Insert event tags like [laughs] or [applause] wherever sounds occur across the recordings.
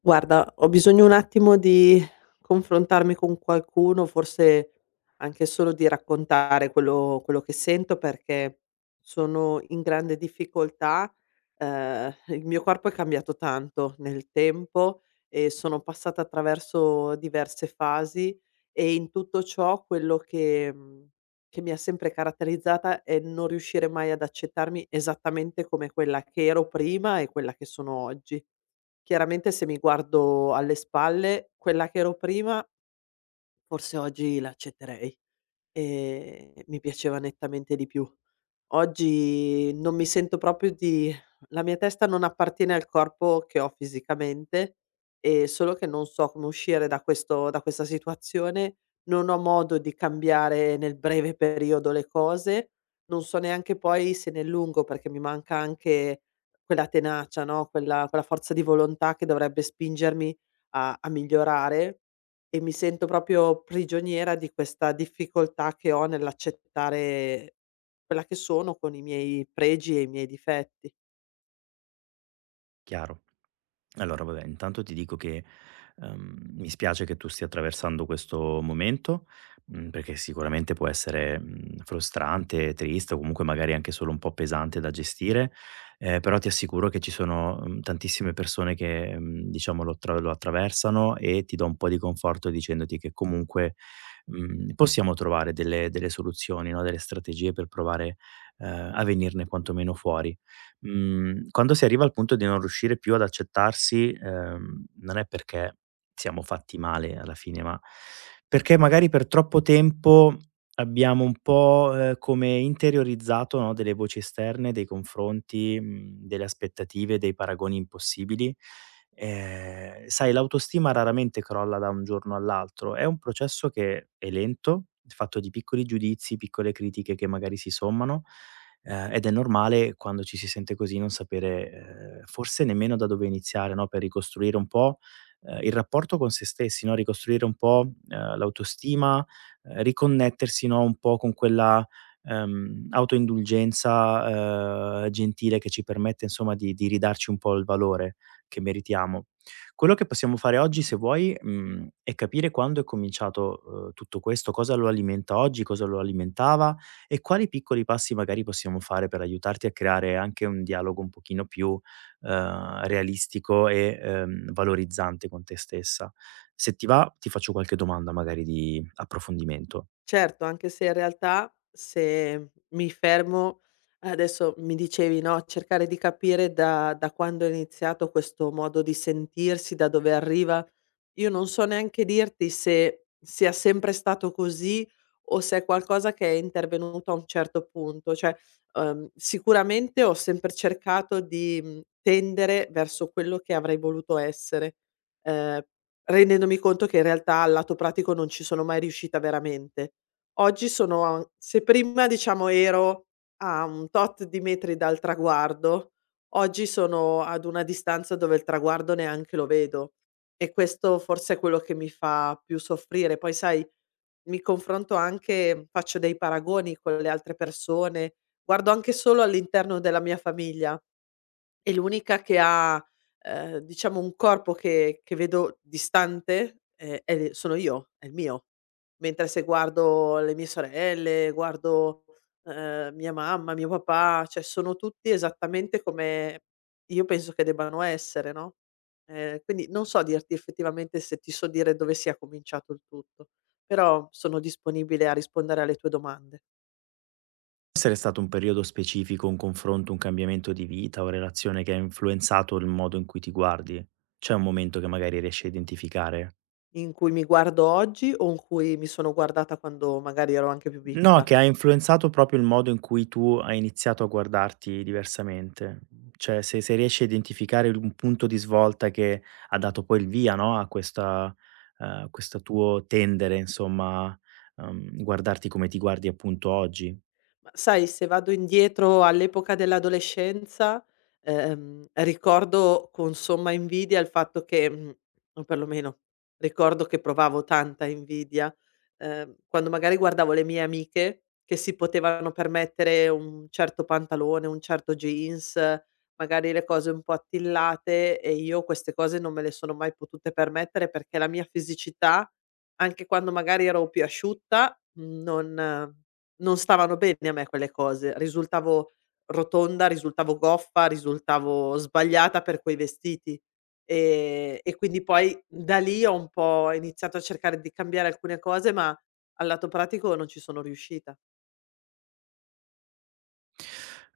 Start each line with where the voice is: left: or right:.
left: Guarda, ho bisogno un attimo di confrontarmi con qualcuno, forse anche solo di raccontare quello che sento, perché sono in grande difficoltà. Il mio corpo è cambiato tanto nel tempo e sono passata attraverso diverse fasi e in tutto ciò quello che che mi ha sempre caratterizzata è non riuscire mai ad accettarmi esattamente come quella che ero prima e quella che sono oggi. Chiaramente se mi guardo alle spalle, quella che ero prima forse oggi l'accetterei e mi piaceva nettamente di più. Oggi non mi sento proprio di la mia testa non appartiene al corpo che ho fisicamente. Solo che non so come uscire da questo da questa situazione, non ho modo di cambiare nel breve periodo le cose, non so neanche poi se nel lungo, perché mi manca anche quella tenacia, no, quella forza di volontà che dovrebbe spingermi a migliorare e mi sento proprio prigioniera di questa difficoltà che ho nell'accettare quella che sono con i miei pregi e i miei difetti.
right: Chiaro. Allora vabbè, intanto ti dico che, mi spiace che tu stia attraversando questo momento, perché sicuramente può essere, frustrante, triste o comunque magari anche solo un po' pesante da gestire, però ti assicuro che ci sono, tantissime persone che, diciamo lo attraversano e ti do un po' di conforto dicendoti che comunque, possiamo trovare delle soluzioni, no, delle strategie per provare, a venirne quantomeno fuori. Quando si arriva al punto di non riuscire più ad accettarsi, non è perché siamo fatti male alla fine, ma perché magari per troppo tempo abbiamo un po', come interiorizzato, no, delle voci esterne, dei confronti, delle aspettative, dei paragoni impossibili. Sai, l'autostima raramente crolla da un giorno all'altro, è un processo che è lento, fatto di piccoli giudizi, piccole critiche che magari si sommano. Ed è normale quando ci si sente così non sapere, forse nemmeno da dove iniziare, no, per ricostruire un po', il rapporto con se stessi, no, ricostruire un po', l'autostima, riconnettersi, no, un po' con quella, autoindulgenza, gentile che ci permette insomma di ridarci un po' il valore che meritiamo. Quello che possiamo fare oggi, se vuoi, è capire quando è cominciato, tutto questo, cosa lo alimenta oggi, cosa lo alimentava e quali piccoli passi magari possiamo fare per aiutarti a creare anche un dialogo un pochino più, realistico e, valorizzante con te stessa. Se ti va, ti faccio qualche domanda magari di approfondimento.
left: Certo, anche se in realtà se mi fermo adesso mi dicevi, no, cercare di capire da quando è iniziato questo modo di sentirsi, da dove arriva. Io non so neanche dirti se sia sempre stato così o se è qualcosa che è intervenuto a un certo punto. Cioè, sicuramente ho sempre cercato di tendere verso quello che avrei voluto essere, ehm, rendendomi conto che in realtà al lato pratico non ci sono mai riuscita veramente. Oggi sono a se prima diciamo ero a un tot di metri dal traguardo, oggi sono ad una distanza dove il traguardo neanche lo vedo. E questo forse è quello che mi fa più soffrire. Poi sai, mi confronto anche faccio dei paragoni con le altre persone, guardo anche solo all'interno della mia famiglia. È l'unica che ha, diciamo un corpo che vedo distante. È l sono io, è il mio. Mentre se guardo le mie sorelle, guardo mia mamma, mio papà, cioè sono tutti esattamente come io penso che debbano essere, no, quindi non so dirti effettivamente se ti so dire dove sia cominciato il tutto, però sono disponibile a rispondere alle tue domande,
right: Può essere stato un periodo specifico, un confronto, un cambiamento di vita o relazione che ha influenzato il modo in cui ti guardi? C'è un momento che magari riesci a identificare?
left: in cui mi guardo oggi o in cui mi sono guardata quando magari ero anche più
right: No,
left: piccola.
right: che ha influenzato proprio il modo in cui tu hai iniziato a guardarti diversamente. Cioè, se riesci a identificare il un punto di svolta che ha dato poi il via, no, a questa, questo tuo tendere, insomma, guardarti come ti guardi appunto oggi.
left: Ma sai, se vado indietro all'epoca dell'adolescenza, ricordo con somma invidia il fatto che o perlomeno ricordo che provavo tanta invidia, quando magari guardavo le mie amiche che si potevano permettere un certo pantalone, un certo jeans, magari le cose un po' attillate e io queste cose non me le sono mai potute permettere perché la mia fisicità, anche quando magari ero più asciutta, non stavano bene a me quelle cose. Risultavo rotonda, risultavo goffa, risultavo sbagliata per quei vestiti. E quindi poi da lì ho un po' iniziato a cercare di cambiare alcune cose, ma al lato pratico non ci sono riuscita.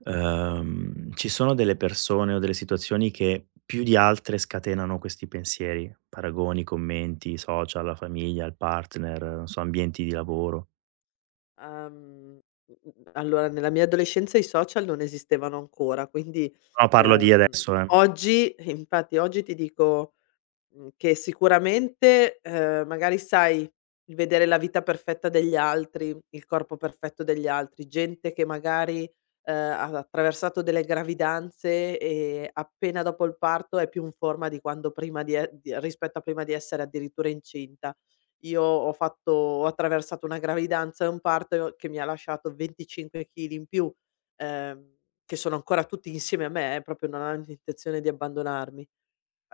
right: Ci sono delle persone o delle situazioni che più di altre scatenano questi pensieri, paragoni, commenti, social, la famiglia, il partner, non so, ambienti di lavoro?
left: Uhm, allora nella mia adolescenza i social non esistevano ancora, quindi,
right: No, parlo di
left: uhm,
right: adesso, eh.
left: oggi infatti oggi ti dico che sicuramente, magari sai, il vedere la vita perfetta degli altri, il corpo perfetto degli altri, gente che magari, ha attraversato delle gravidanze e appena dopo il parto è più in forma di quando prima di e di rispetto a prima di essere addirittura incinta. Io ho attraversato una gravidanza e un parto che mi ha lasciato 25 chili in più, ehm, che sono ancora tutti insieme a me, proprio non hanno intenzione di abbandonarmi.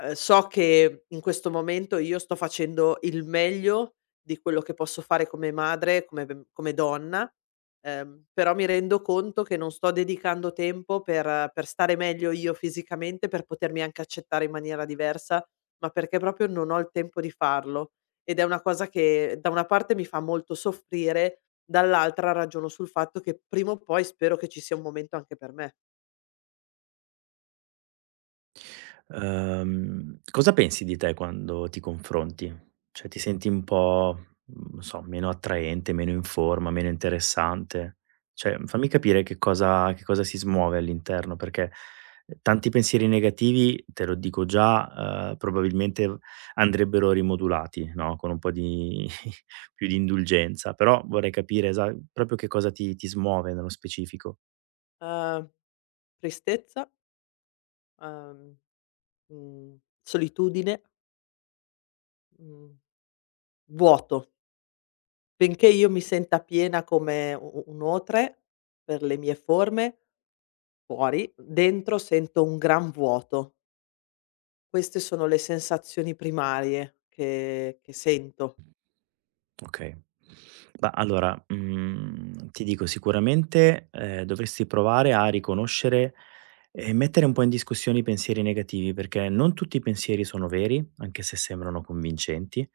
left: So che in questo momento io sto facendo il meglio di quello che posso fare come madre, come donna, però mi rendo conto che non sto dedicando tempo per stare meglio io fisicamente, per potermi anche accettare in maniera diversa, ma perché proprio non ho il tempo di farlo. Ed è una cosa che da una parte mi fa molto soffrire, dall'altra ragiono sul fatto che prima o poi spero che ci sia un momento anche per me.
right: Cosa pensi di te quando ti confronti? Cioè, ti senti un po', non so, meno attraente, meno in forma, meno interessante? Cioè, fammi capire che cosa si smuove all'interno, perché tanti pensieri negativi, te lo dico già, probabilmente andrebbero rimodulati, no, con un po' di [laughs] più di indulgenza, però vorrei capire esa proprio che cosa ti smuove nello specifico.
left: Uhm, Tristezza, uhm Mhmm, solitudine, mhmm, vuoto. Benché io mi senta piena come u u un otre per le mie forme fuori, dentro sento un gran vuoto. Queste sono le sensazioni primarie che sento.
right: Okay. Ma allora, ti dico sicuramente, dovresti provare a riconoscere e mettere un po' in discussione i pensieri negativi, perché non tutti i pensieri sono veri, anche se sembrano convincenti.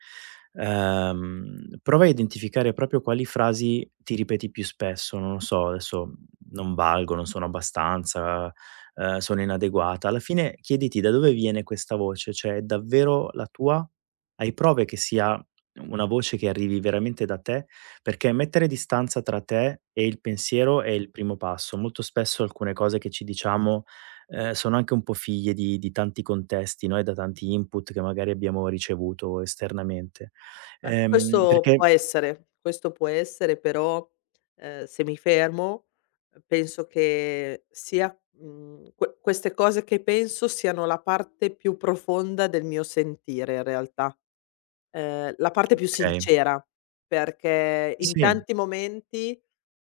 right: Prova a identificare proprio quali frasi ti ripeti più spesso, non lo so, adesso: "Non valgo, non sono abbastanza, sono inadeguata". Alla fine chiediti da dove viene questa voce, cioè è davvero la tua? Hai prove che sia una voce che arrivi veramente da te? Perché mettere distanza tra te e il pensiero è il primo passo. Molto spesso alcune cose che ci diciamo, sono anche un po' figlie di tanti contesti, no, e da tanti input che magari abbiamo ricevuto esternamente.
left: Ma
right: Perché
left: questo può essere però, se mi fermo, penso che sia queste cose che penso siano la parte più profonda del mio sentire in realtà. La parte più
right: okay.
left: sincera, perché in
right: Sì,
left: tanti momenti,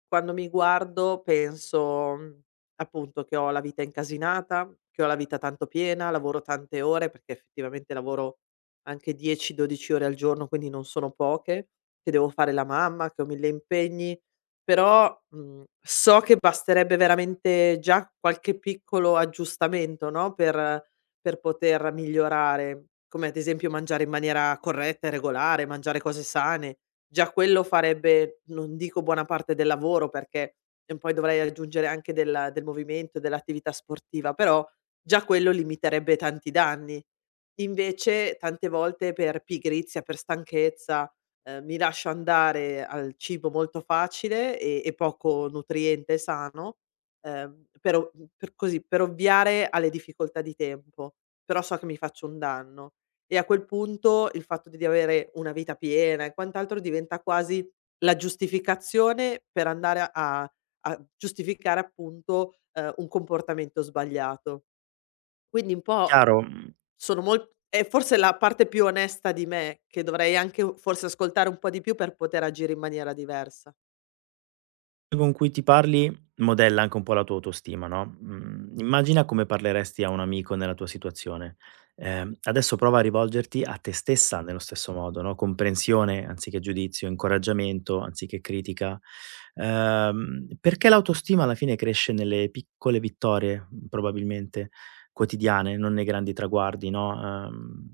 left: quando mi guardo penso, appunto, che ho la vita incasinata, che ho la vita tanto piena, lavoro tante ore, perché effettivamente lavoro anche 10, 12 ore al giorno, quindi non sono poche, che devo fare la mamma, che ho 1000 impegni, però, so che basterebbe veramente già qualche piccolo aggiustamento, no, per poter migliorare, come ad esempio mangiare in maniera corretta e regolare, mangiare cose sane. Già quello farebbe, non dico buona parte del lavoro, perché e poi dovrei aggiungere anche del movimento, e dell'attività sportiva, però già quello limiterebbe tanti danni. Invece tante volte per pigrizia, per stanchezza, mi lascio andare al cibo molto facile e poco nutriente e sano, ehm, per o per così, per ovviare alle difficoltà di tempo, però so che mi faccio un danno. E a quel punto il fatto di avere una vita piena e quant'altro diventa quasi la giustificazione per andare a a giustificare appunto, un comportamento sbagliato. Quindi un po'
right: chiaro. Mhmm
left: sono molt è forse la parte più onesta di me, che dovrei anche u forse ascoltare un po' di più per poter agire in maniera diversa.
right: Con cui ti parli modella anche un po' la tua autostima, no. Mhmm, Immagina come parleresti a un amico nella tua situazione. Adesso prova a rivolgerti a te stessa nello stesso modo, no, comprensione anziché giudizio, incoraggiamento anziché critica. Perché l'autostima alla fine cresce nelle piccole vittorie, probabilmente quotidiane, non nei grandi traguardi, no,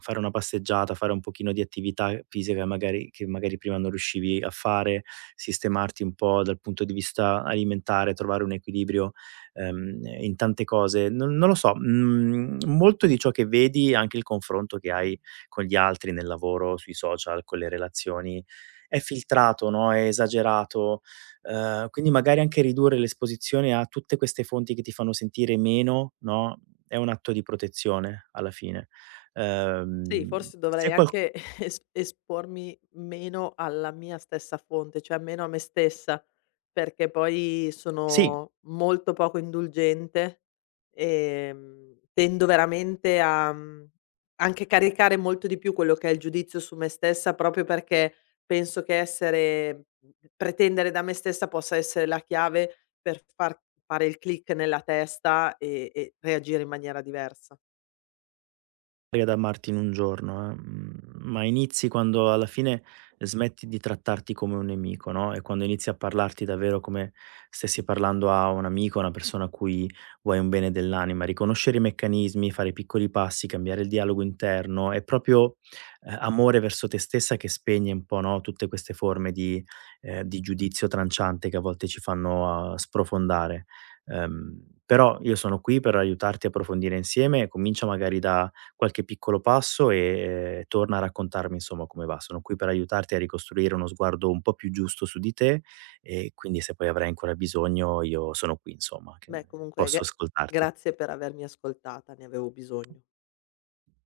right: fare una passeggiata, fare un pochino di attività fisica magari che magari prima non riuscivi a fare, sistemarti un po' dal punto di vista alimentare, trovare un equilibrio, in tante cose. Non lo so, molto di ciò che vedi, anche il confronto che hai con gli altri nel lavoro, sui social, con le relazioni, è filtrato, no, è esagerato, quindi magari anche ridurre l'esposizione a tutte queste fonti che ti fanno sentire meno, no, è un atto di protezione alla fine.
left: Sì, forse dovrei
right: Se qual
left: anche [laughs] es espormi meno alla mia stessa fonte, cioè meno a me stessa, perché poi
right: Sì,
left: sono molto poco indulgente, tendo veramente a anche caricare molto di più quello che è il giudizio su me stessa, proprio perché penso che essere pretendere da me stessa possa essere la chiave per far fare il click nella testa e reagire in maniera diversa.
right: ad amarti in un giorno, ma inizi quando alla fine smetti di trattarti come un nemico, no, e quando inizi a parlarti davvero come stessi parlando a un amico, a una persona a cui vuoi un bene dell'anima. Riconoscere i meccanismi, fare piccoli passi, cambiare il dialogo interno è proprio, amore verso te stessa, che spegne un po', no, tutte queste forme di, di giudizio tranciante che a volte ci fanno, sprofondare. Però io sono qui per aiutarti a approfondire insieme, comincia magari da qualche piccolo passo e torna a raccontarmi insomma come va. Sono qui per aiutarti a ricostruire uno sguardo un po' più giusto su di te, e quindi se poi avrai ancora bisogno io sono qui, insomma, che
left: Beh comunque
right: posso ascoltarti.
left: grazie per avermi ascoltata, ne avevo bisogno.